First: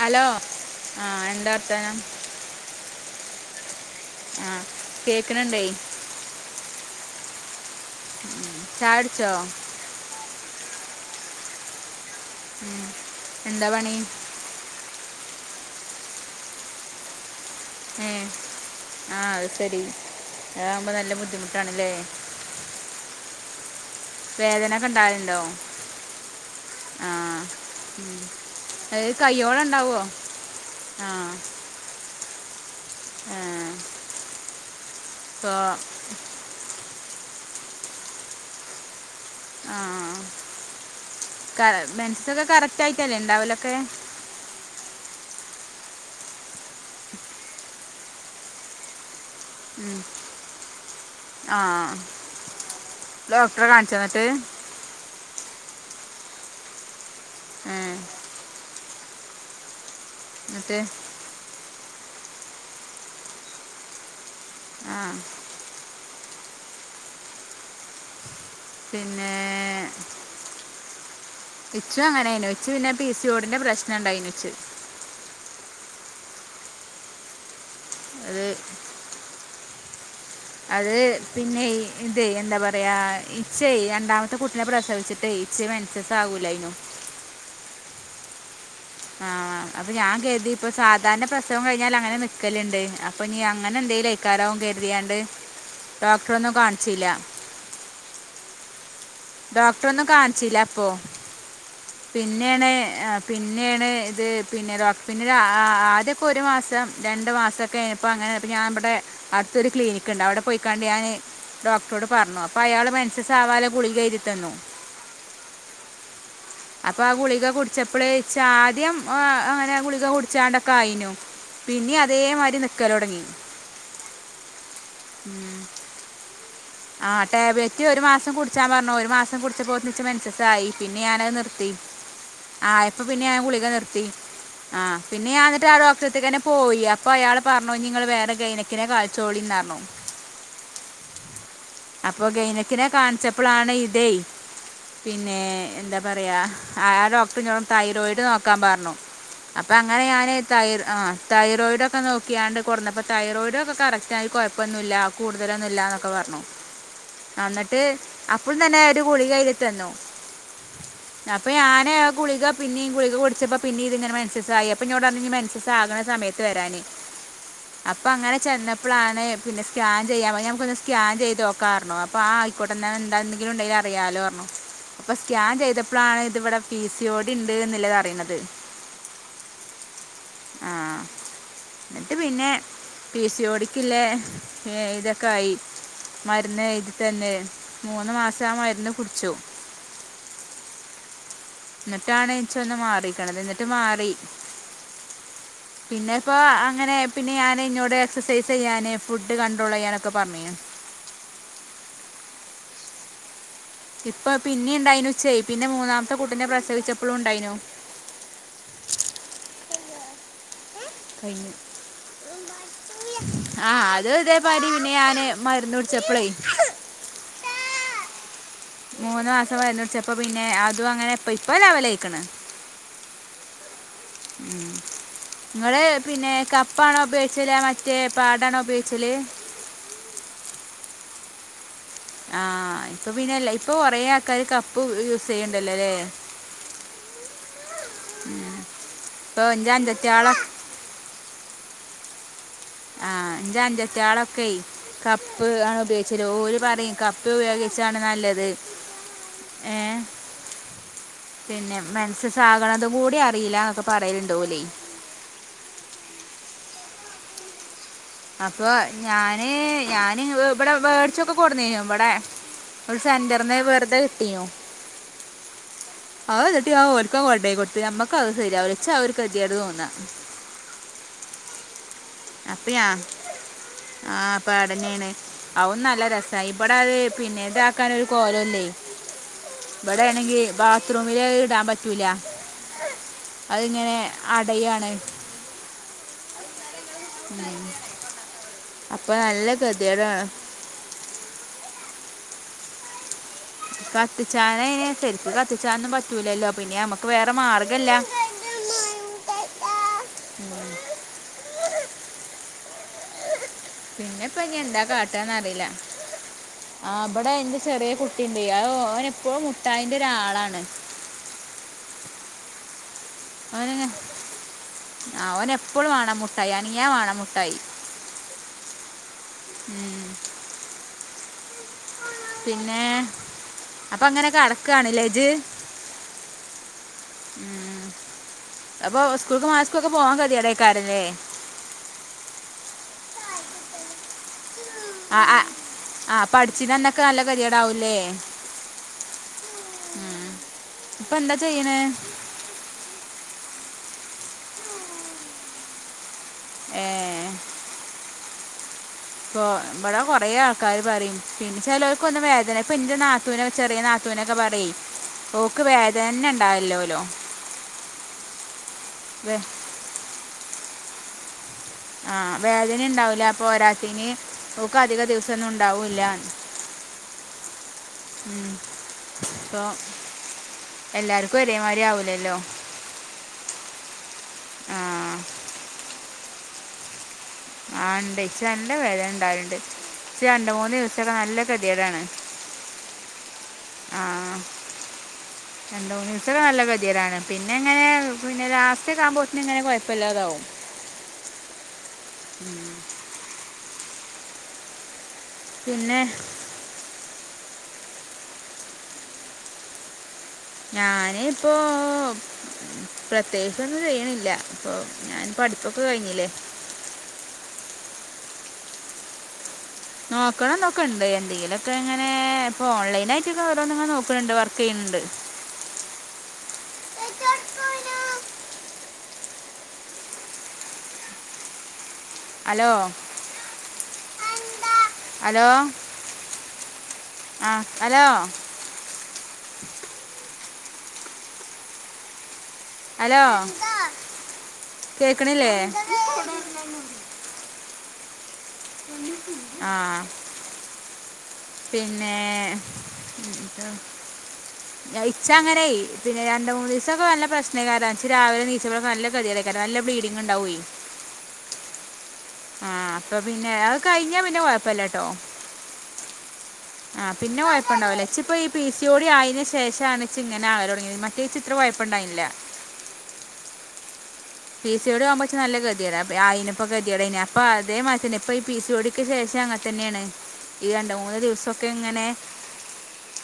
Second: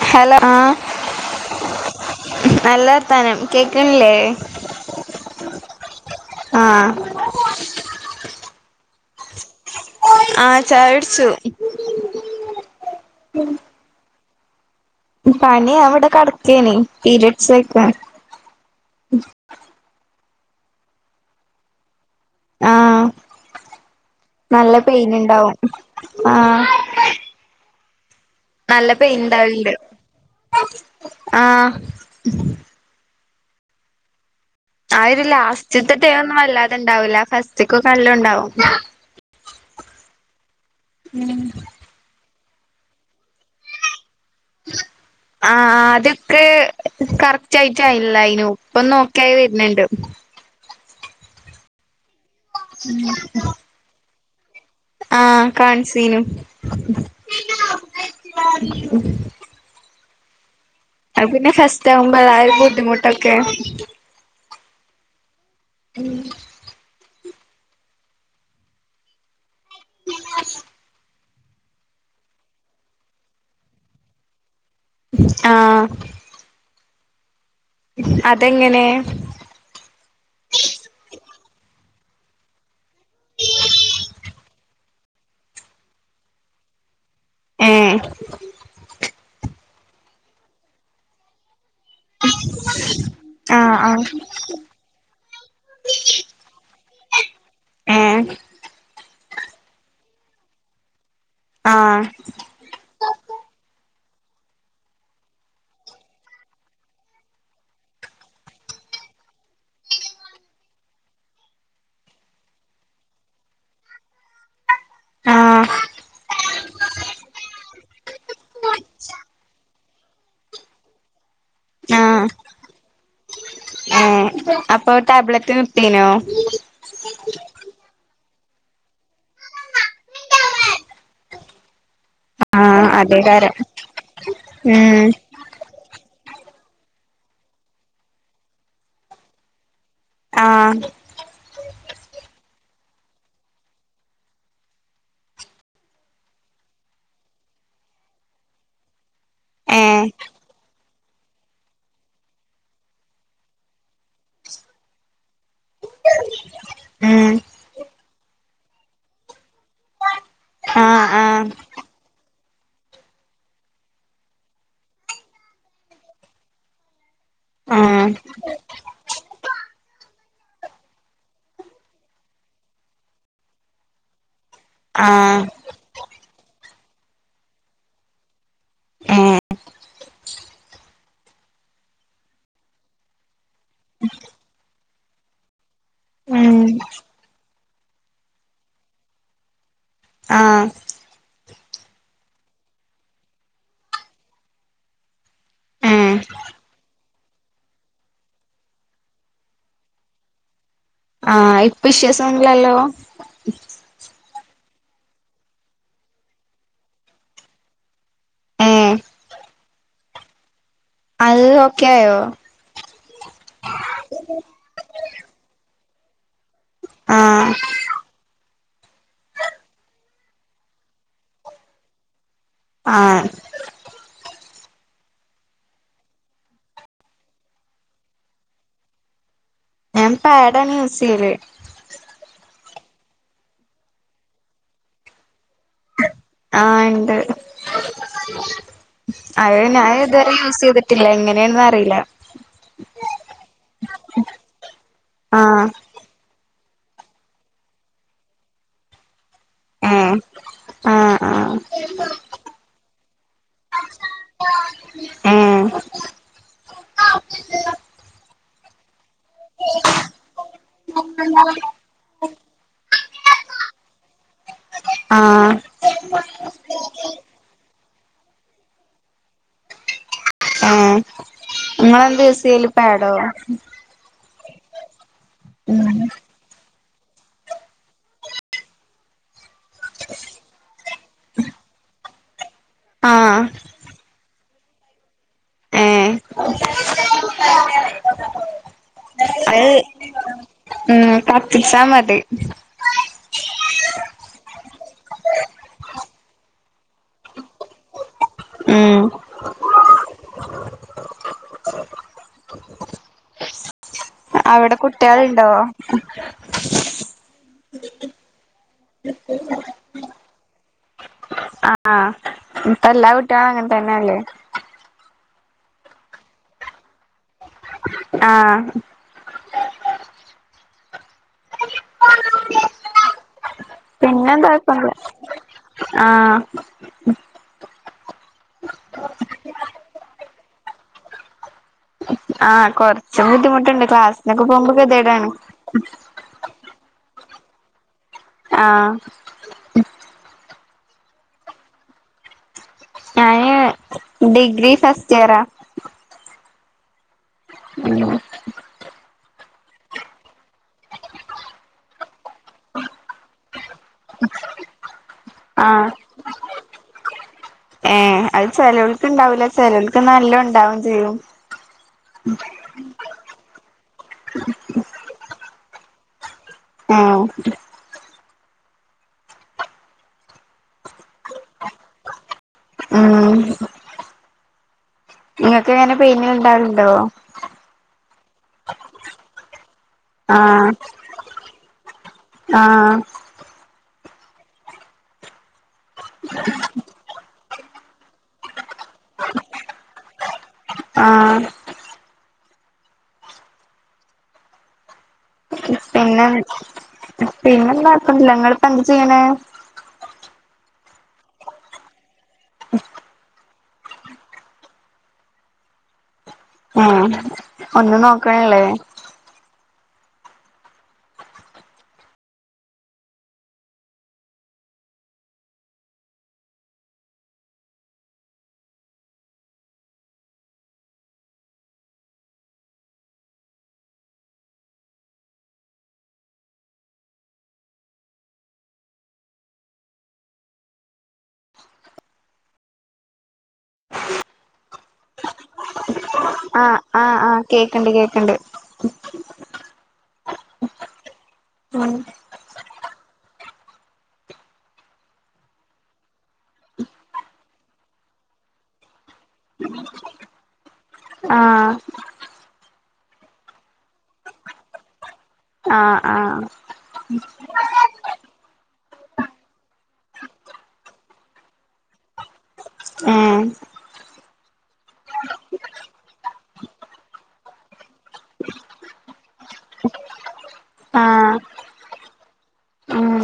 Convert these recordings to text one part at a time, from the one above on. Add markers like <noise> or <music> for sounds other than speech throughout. Hello ആഹ് എന്താ വർത്താനം നല്ല വർത്താനം കേൾക്ക്ണില്ലേ? ആഹ് കേൾക്ക്ണ്ണ്ടേ ആഹ് ചായ കുടിച്ചോ? ആഹ് ചായ കുടിച്ചു. എന്താ പണി പണി ഞാൻ ഇവടെ കിടക്കേനി പീരയഡ്സ് ആയിക്ക ഏഹ് ആഹ് അത് ശരി അതകുമ്പോൾ നല്ല ബുദ്ധിമുട്ടാണ് ല്ലേ ആഹ് നല്ല വേദന ഒക്കെ പെയിൻ ഉണ്ടാകലുണ്ടോ ഉണ്ടാവും ആഹ് ആ ഉം. നല്ല അത് പെയിൻനുണ്ടാവൽ കയ്യോളം ഉണ്ട് ഉണ്ടാവുമോ ആഹ് ആഹ് ആഹ് ഒരു ലാസ്റ്റത്തെ ഡേ ഒന്നും വല്ലാതെണ്ടാവൂല്ല ഫസ്റ്റകൊക്കെ നല്ലോംണ്ടാവും ആഹ് കാ മെൻസസൊക്കെ കറക്റ്റ് ആയിട്ടല്ലേ ഉണ്ടാവലൊക്കെ? ആഹ് ആദ്യോക്കെ കറക്റ്റ് ആയിട്ട് ആയില്ലയിനു ഇപ്പോന്ന് ഓക്കെയായി വരുന്നുണ്ട് ആഹ് ഡോക്ടറെ കാണിചോ എന്നിട്ട് ആഹ് കാണിചീനു ഏ, ഇന്നട്ട് അത് പിന്നെ ഫസ്റ്റ് ആകുമ്പോ അതായത് ബുദ്ധിമുട്ടൊക്കെ ആഹ് പിന്നെ ഇനിക്കും അങ്ങനെ ഏനു ഇച് പിന്നെ പി സി ഒ ഡി ന്റെ പ്രശ്നം ഉണ്ടായിനു ച്. ആഹ് അത് അതെങ്ങനെ അത് പിന്നെ ഇത് എന്താ പറയാ ഇചേ രണ്ടാമത്തെ കുട്ടിനെ പ്രസവിച്ചിട്ടെ ഇച്ച് മേ ചേത്താകുലെയ്നു ഏഹ് ആഹ് അപ്പൊ ഞാൻ കരുതി ഇപ്പോ സാധാരണ പ്രസ്‌ സവം കഴിഞ്ഞാൽ അങ്ങനെ നിക്കല്ണ്ട് അപ്പൊ നീ ആഹ് അങ്ങനെ എന്തേലും ആഹ് ആയിരിക്കും കര്തി ക്കിയാണ്ട് ഡോക്ടറേ ഒന്നും കാണിച്ചില്ല ഏഹ് ഡോക്ടർ ഒന്നും കാണിച്ചില്ല അപ്പൊ ആഹ് പിന്നെയാണ് പിന്നെയാണ് ഇത് പിന്നെ പിന്നെ ആ ആദ്യമൊക്കെ ഒരു മാസം രണ്ട് മാസക്കെ അപ്പൊ അങ്ങനെ അപ്പൊ ഞാൻ ഇവിടെ അടുത്തൊരു ക്ലിനിക്ക്ണ്ട് അവിടെ പോയിക്കാണ്ട് ഞാന് ഡോക്ടറോട് പറഞ്ഞു. അപ്പൊ അയാൾ മേൻസസ് ആവാനുള്ള ഗുളിക എഴ്തി തന്നു ആഹ് അപ്പൊ ആ ഗുളിക കുടിച്ചപ്പള് ഇച് ആദ്യം അങ്ങനെ ഗുളിക കുടിച്ചാണ്ടൊക്കെ ആയിനു. പിന്നീ ആഹ് അതേമാതിരി നിക്കൽ തുടങ്ങി അപ്പൊ ടാബ്ലറ്റ് നിർതിനോ ആഹ് ടാബലറ്റ് ഒരു മാസം കുടിച്ചാൻ പറഞ്ഞു ഒരു മാസം കുടിച്ചപ്പോതിന് ച്ച് മെൻസസ് ആയി പിന്നെ ഞാനത് നിർത്തി <unintelligible> ആഹ ഇപ്പ പിന്നെ ഞൻ അതേകാരം ഗുളിക നിർത്തി ആഹ ഉം പിന്നെ എന്നിട്ട് ആഹ ഡോ ക്ക്‌റ്ററെഡ്ത്ക്കെന്നെ പോയി അപ്പൊ അയാൾ പറഞ്ഞു ഇഞ് ങ്ങള് വേറെ ഗൈനക്കിനെ കാളിച്ചോളി എന് പറഞ്ഞു ആഹ് അപ്പൊ ഗൈനക്കിനെ കാൺച്ചപ്പളാണ് ളാണ് ഇതേയ് പിന്നെ എന്താ പറയാ ആ ഡോക്ടർ ഞ്ഞോട് തൈറോയിഡ് നോക്കാൻ പറഞ്ഞു അപ്പൊ അങ്ങനെ ഏഹ് ഞാന് ത ആ തൈറോയിഡും ഒക്കെ നോക്കിയാണ്ട് കൊറന്നപ്പൊ തൈറോയിഡും ഒക്കെ കറക് ക്റ്റ് കുഴപ്പൊന്നും ഇല്ല കൂടുതലൊന്നും ഇല്ലന്നൊക്കെ പറഞ്ഞു ഉം അന്നിട്ട് അപ്പോൾ തന്നെ ഒരു ഗുളിക എഴുതി തന്നു ആഹ് ആഹ് അപ്പൊ ഞൻ ഗുളിക പിന്നെയും ഗുളിക കുടിച്ചപ്പ പിന്നെ ഇങ്ങനെ മൻസസ്സായി അപ്പൊ ഇഞോട് പറഞ്ഞു ഇഞ് മന ആകണ സമയത്ത് വരാന് <unintelligible> ആഹ് അപ്പൊ അങ്ങനെ ചെന്നപ്പോളാണ് പിനെ സ്കാൻ ചെയ്യാ ഞമുക്ക് ഒന്ന് സ്കാൻ ചെയ്തോക്ക ർഞ് അപ്പൊ ആ ആയിക്കോട്ടെർഞ്ഞു എന്തെങ്കിലും ണ്ടെുങ്കി അറിയാലോ ർഞ്ഞ അപ്പൊ ആഹ് സ്കാൻ ചെയ്തപ്പൊ പ്പോളാണ് ഇത് വിടെ പിസിയോടി ഇണ്ട് എന്നുള്ളത് അറിയ്ന്നത് ആ <unintelligible> എന്നിട്ട് പിന്നെ പി സി ഓടിക്കില്ലേ ഇതൊക്കെ ആയി ഉം മരുന്ന് ഏയ്തി തന്ന് മൂന്ന് മാസം ആ മരുന്ന് കുടിച്ചു ആഹ് എന്നിട്ടാണ് ഇച് ഒന്ന് മാറിക്കണത് എന്നിട്ട് മാറി <unintelligible> പിന്നെ ഇപ്പോ അങ്ങനെ പിന്നെ ഞാന് ഇന്നോട് എക്സസൈസ് ചെയ്യാന് ഫുഡ് കണ്ട്രോൾ ചെയ്യാനൊക്കെ പറഞ്ഞു ആഹ ഇപ്പ ഇഷ്യൂസൊന്നും ഇല്ലല്ലോ ഇപ്പ പിന്നെ ഉണ്ടായിനു ച്ചേയ് പിന്നെ മൂന്നാമത്തെ കൂട്ടിനെ പ്രസവിച്ചപ്പോഴും ഉണ്ടായിനു മ് ആൾ ഓക്കെയൊ ആഹ് അത് ഇതേമ രി പിന്നെ ഞാന് മരുന്ന് കുടിച്ചപ്പളേ ആഹ് മൂന്ന് മാസം വരുന്നുടിച്ചപ്പോൾ പിന്നെ അതും അങ്ങനെ ഇപ്പ ഇപ്പൾ ലവൽ ആയിക്കണ് ആഹ് ങ്ങള് പിന്നെ കപ്പാണോ ഉപയോഗിച്ചല് മറ്റേ പാടാണോ ഉപയോഗിച്ചല് ഞാൻ പാടാണ് യൂസ് ചെയ്യല് ആഹ ഇപ്പൊ പിന്നെല്ല ഇപ്പൊ കൊറേ ആൾക്കാർ കപ് പ് യൂസ് ചെയ്യണ്ടല്ലോല്ലേ ആഹ് ഇണ്ട് അത് ഞാൻ അഞ്ചറ്റാളെ ഇതുവരെ യൂസ് ചെയ്തിട്ടില്ല എങ്ങനെയന് അറിയില്ല ആഹ എന്റെ അഞ്ചതികളൊക്കെ കപ്പ് ആഹ് ആണ് ഉപയ ശരി ഓര് പറയും കപ്പ ഉപയോഗിച്ചാണ് നല്ലത് ഏ ഉമ് പിന്നെ മനസ്സസാകണത കൂടി അറിയില്ല എന്നൊക്കെ പറയലുണ്ട് ഓല് ഉം അപ്പൊ ഞാന് ഞാന് ഇവിടെ വേടിച്ചൊക്കെ കൊടന്നഞ്ഞു ഇവിടെ ഒരു സെന്റർനെ വെറുതെ കിട്ടിയോ ആഹ് അത എന്നിട്ട് ഞാൻ ഓൽക്കാ കൊണ്ടോയി കൊടുത്ത് നമ്മക്കത് ശരിയാവൂല ച്ച് അത് ഒരു കെതിയെട് തോന്നാ ആഹ നിങ്ങളെന്ത് അപ്പ്യാ ആഹ് അപ്പഅടഞ്ഞീണ് അവും ഉം നല്ല രസ സൈപടാതെ പിന്നെത ആക്കാന ഒരു കോലംല്ലേ ഇവിടെയാണെങ്കിൽ ബാത്റൂമില് അത് ഇടാൻ പറ്റൂല ആഹ് അതിങ്ങനെ അടയാണ് ഏഹ് അപ്പൊ നല്ല അത് ഗതിയടാണ് ഉം കത്തിച്ചാമതി കത്തിച്ചാന് അയിന് ശരിക്ക് കത്തിച്ചാനൊന്നും പറ്റൂലല്ലോ പിന്നെ നമ്മക്ക് വേറെ മാർഗല്ല ഉം ഹ്ഹ പിന്നെപ്പം ഇനി അവിടെ എന്താ കാട്ടാന്ന് കുട്ട്യാള്ണ്ടോ അറീല ആ ഇവിടെ എന്റെ ചെറിയ കുട്ടിണ്ട് അ ഓൻ എപ്പോഴും മുഠായിന്റെ ഒരാളാണ് ആഹ് ആ ഇപ്പം എല്ലാ കുട്ടികളും അങ്ങനെ അവന് തന്നെയല്ലേ ആ ഓന് എപ്പോഴും വേണം മുട്ടായി അനങ്ങിയാ വേണം മുട്ടായി ആഹ് ഉം. ഹാ <unintelligible> പിന്നെ അപ്പൊ അങ്ങനെ പിന്നെന്താ കെടക്കാണ് കൊഴപ്പല്ല ലേ ജ് ആഹ് അപ്പൊ സ്കൂൾക്കും മദ്രസക്കും ഒക്കെ പോവാൻ കെതിയേടേക്കാരം ല്ലേ ആഹ് കൊർച്ച് ബുദ്ധിമുട്ട്ണ്ട് ക്ലാസിനൊക്കെ പോകുമ്പോ കെതിയേട്ണ്ട് ആ ആ പഠിച്ചിന്നന്നൊക്കെ നല്ല കെതിയേടാവൂല്ലേ ആഹ് ഉ ഇപ്പൊ എന്താ ചെയ്യണേ ഞാന് ഡിഗ്രി ഫസ്റ്റ് ഇയറാ ഏഹ് <inaudible> ഇപ്പൊ ഇവിടെ കൊറേ ആൾക്കാര് പറയും പിന്നെ ചിലർക്ക് ഒന്നും വേദന ഇപ്പൊ എന്റെ നാത്തൂനൊക്കെ ചെറിയ നാത്തൂന് ത്തു നൊക്കെ പറയും ഓക്ക് വേദന തന്നെ ഉണ്ടാവലില്ലലൊ ഏ അത് ചെലോൽക്ക് വേ ഉണ്ടാവൂല ചെലോൽക്ക് നല്ലം ഉണ്ടാവും ചെയ്യും ആഹ വേദനിം ഉണ്ടാവൂല പോരാ തത്തിന് ഓൾക് അധിക ദിവസൊ ന്നും ഉണ്ടാവൂല്ല ആഹ് അപ്പൊ എല്ലാർക്കും ഒരേമാതിരി ആവൂലല്ലോ ഉം ആ നിങ്ങൾക്ക് എങ്ങനെ പെയിൻ ഉണ്ടാവലുണ്ടോ ആഹ ഉണ്ട് ഇച്ച് നല്ല വേദന ഇണ്ടാവലുണ്ട് ഇച് രണ്ട് ആഹ് മൂന്ന് ദിവസൊക്കെ നല്ല കതിയേടാണ് ആഹ് ആഹ രണ്ട് മൂന്ന് ദിവസം നല്ല കെതിയേടാണ് പിന്നെ ങ്ങനെ പിന്നെ ലാസ്റ്റോക്കെ ആകുമ്പോത്തിന് ഇങ്ങനെ കുഴപ്പമില്ലാതാവും ആഹ <inaudible> പിന്നെ പിന്നെ പിന്നെപ്പില്ല <unintelligible> നിങ്ങളിപ്പം എന്താ ചെയ്യ്ണേ ഞാന് ഇപ്പൊ പ്രത്യേകിച്ചൊന്നും ചെയ്യണില്ല ഇപ്പൊ ഞാൻ പഠിപ്പൊക്കെ കഴിഞ്ഞില്ലേ ആഹ് ഒന്നും നോക്കണല്ലേ നോക്കണം നോക്കണ്ട് എന്തെങ്കിലുമൊക്കെ ഇങ്ങനെ ഇപ്പൊ ഓൺലൈൻ ആയിട്ടൊക്കെ ഓരോെ നോക്കണണ്ട് വർക്ക് ചെയ്യണണ്ട് ഹലോ ഹലോ ആഹ് ഹലോ ഹലോ കേക്കണില്ലേ ആഹ് ആഹ് ആഹ് കേക്കണ്ട് കേക്കണ്ട് ആഹ് ഉ പിന്നെ ഉം, ഇപ്പൊ <inaudible> ഇച്ച അങ്ങനായി പിന്നെ രണ്ട മൂന്ന് ദിവസൊക്കെ നല്ല പ്രശ്ന കാരാച്ച് രാവിലെ നീച്ചെ നല്ല കതിയെട നല്ല ബ്ലീഡിങ് ഉണ്ടാവേയ് ആഹ് ആഹ് അപ്പൊ പിന്നെ അത് കയിഞ്ഞാ പിന്നെ കുയപ്പില്ലാട്ടോ ആഹ് ആഹ് ആഹ് പിന്നെ കൊയപ്പണ്ടാവുല്ല ഇച്ച് പ്പ ഈ പി സി ഓടി ആയതിന ശേഷാണിച്ചി ഇങ്ങനെ ആകാ തുടങ്ങിയത് മറ്റേചിത്ര കൊയപ്പുണ്ടായിന്നില്ല ഏഹ് പി സിയോട് ആകുമ്പച്ച് നല്ല ഗതിയാണ് <unintelligible> ഇപ്പൊ ഗതികടെന്നെ അപ്പൊ അതേ മാരിത്തന്നെ ഇപ്പ ഈ പി സി ഓടിക്ക് ശേഷം അങ്ങന തന്നെയാണ് ഈ രണ്ട മൂന്ന് ദിവസൊക്കെ ഇങ്ങനെ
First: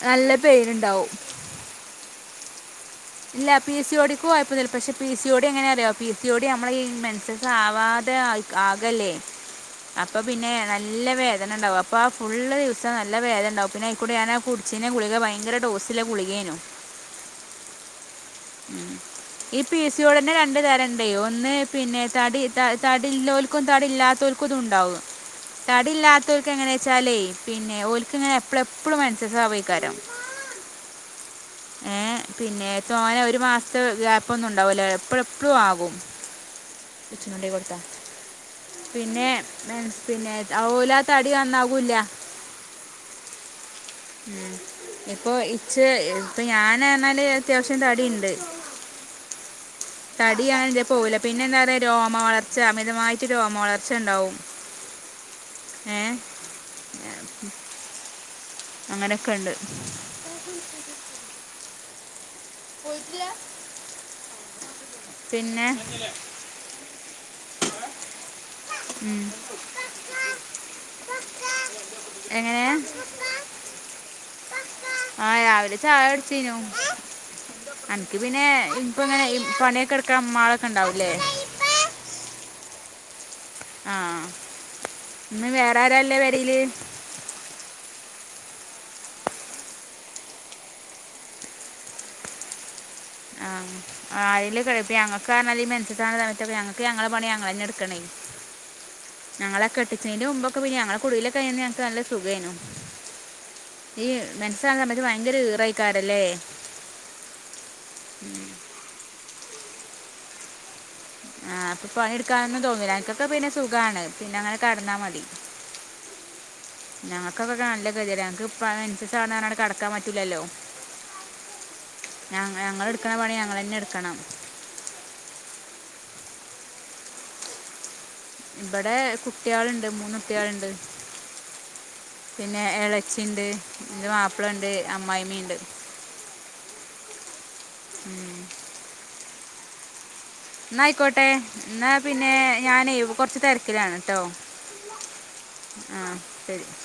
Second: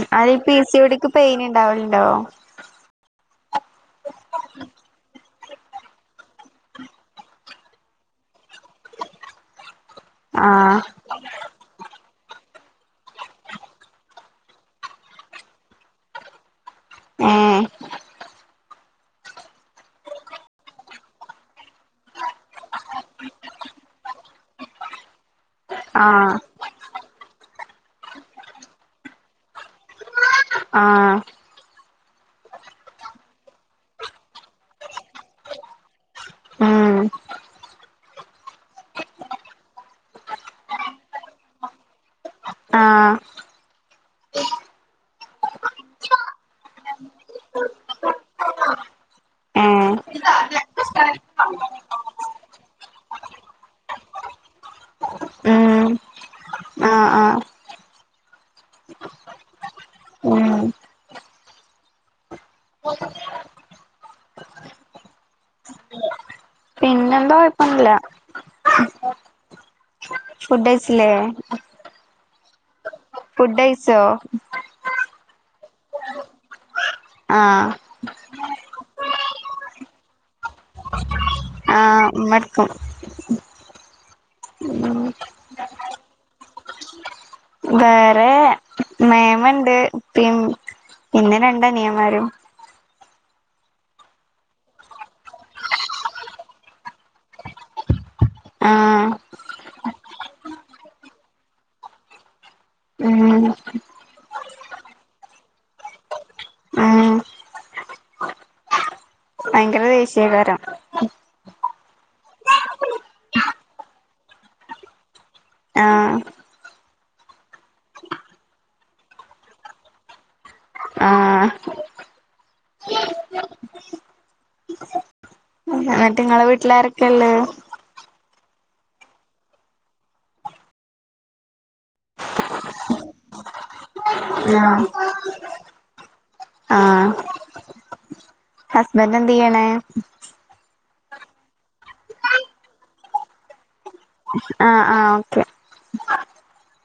നല്ല അയിന് പി പെയിൻ സി ഓടിക്ക് ഉണ്ടാവും പെയിൻ ഉണ്ടാവലുണ്ടോ ഇല്ല പി സി ഓ ടിക്കും കൊയ്പൊന്നില്ല പക്ഷെ പി സി ഓ ഡി എങ്ങനെ അറിയോ പി സി ഓ ഡി നമ്മള് ഈ മെൻസസ് ആവാതെ ആകല്ലേ ഉ അപ്പൊ പിന്നെ നല്ല വേദനണ്ടാവും അപ്പോൾ ആ ഫുള്ള് ദിവസം നല്ല വേദനണ്ടാകും പിന്നെ അതൂടെ ഞാൻ കുടിച്ചീന്ന ഗുളിക ഭയങ്കര ഡോസിലെ ഗുളികേനു ഏഹ് <inaudible> ഈ പി സി ഓ ടിതന്നെ രണ്ട് തരം ഉണ്ട് ഒന്ന് പിന്നെ തടി തടി ഇല്ലോൽക്കും തടി ഇല്ലാത്തവക്കും പക്കതുണ്ടാവും <inaudible> ആഹ് തടില്ലാത്തവക്ക് എങ്ങനാ വെച്ചാലെ പിന്നെ ഓര്ക്ക് ഇങ്ങനെ എപ്പളും എപ്പളും മെൻസസ്സ് ആവയ്ക്കാരം ആഹ് ഏഹ് പിന്നെ തോനെ അങ്ങനെ ഒരു മാസത്തെ ഗ്യാപ്പ് ഒന്നും ഉണ്ടാവൂല്ല എപ്പഴും എപ്പഴും ആകും ഉം <unintelligible> കൊടുത്ത പിന്നെ പിന്നെ ഓല തടി നന്നാവൂല്ല ആഹ് ഉ ഇപ്പൊ ഇച്ച് ഇപ്പൊ ഞനാണേല് അത്യാവശ്യം തടിണ്ട് ഉം തടിയാണ് എന്റെ പോവില പിന്നെ എന്താ പറയാ രോമ വളർച്ച അമിതമായി രോമ വളർച്ചണ്ടാവും ഏഹ് ആഹ് ആഹ് അങ്ങനെക്കെണ്ട് ഉം <unintelligible> പിന്നെ പിന്നെന്താ കൊഴപ്പൊന്നില്ല ഉം ഫുഡ് കഴിച്ചില്ലേ എങ്ങനെ ഫുഡ് കഴിച്ചോ ആ രാവിലെ ചായ കുടിച്ചീനു ആഹ് അനക്ക് പിന്നെ ഇപ്പ ഇങ്ങനെ പണിയൊക്കെ എടുക്കാൻ ഉമ്മാളൊക്കെ ഉണ്ടാവൂല്ലേ ആഹ് ഉമ്മ എടുക്കും ആഹ് ഇന്ന് വേറാരാ ഉള്ളെ പെരേല് വേറെ മേമണ്ട് ഉപ്പിയും പിന്നെ രണ്ട് അനിയന്മാരും ആഹ് ആരേലൊക്കെ എട് ഇപ്പം ഞങ്ങക്ക് കാരണം ഈ മെൻസസാവുന്ന സമയത്തൊക്കെ ഞങ്ങക്ക് ഞങ്ങളെ പണി ഞങ്ങൾ തന്നെ എടുക്കണേ ആഹ് ഞങ്ങളെ കെട്ടിച്ചതിന്റെ മുമ്പൊക്കെ പിന്നെ ഞങ്ങളെ കുടീലൊക്കെ പിന്നെ ഞങ്ങക്ക് നല്ല സുഖേയ്‌നു ഉം ഈ മെൻസസാവുന്ന സമയത്ത് ഭയങ്കര ഇറയികാരം ല്ലേ ഉം നല്ല ദേഷ്യാകാരം ആഹ് അപ്പൊ പണി എടുക്കാനൊന്നും തോന്നൂല്ല അനിക്കൊക്കെ പിന്നെ സുഖാണ് പിന്നെ അങ്ങനെ കെടന്നാ മതി ആഹ് ഞങ്ങക്കൊക്ക നല്ല <unintelligible> ഞങ്ങക്ക് ഇപ്പ മെൻസസ് ആണ് പറഞ്ഞാണ്ട് കെടക്കാൻ പറ്റൂല്ലല്ലോ ആഹ് ഞ ഞങ്ങളെടുക്കണ പണി ഞങ്ങളന്നെ എടുക്കണം ന്നിട്ട് നിങ്ങളെ വീട്ടിലാരൊക്കെയള്ളേ ഇബടെ കുട്ടികളുണ്ട് മൂന്നുട്ടികളുണ്ട് പിന്നെ ഇളേച്ചിണ്ട് എൻ്റെ മാപ്പിളേണ്ട് അമ്മായിമ്മേണ്ട് ആഹ് ഹസ്ബൻഡെന്ത് ചെയ്യണ് എന്നായിക്കോട്ടെ എന്നാ പിന്നെ ഞാനേ കൊറച്ച് തെരക്കിലാണ് ആഹ് ആഹ് ഓക്കെ ആഹ് ശരി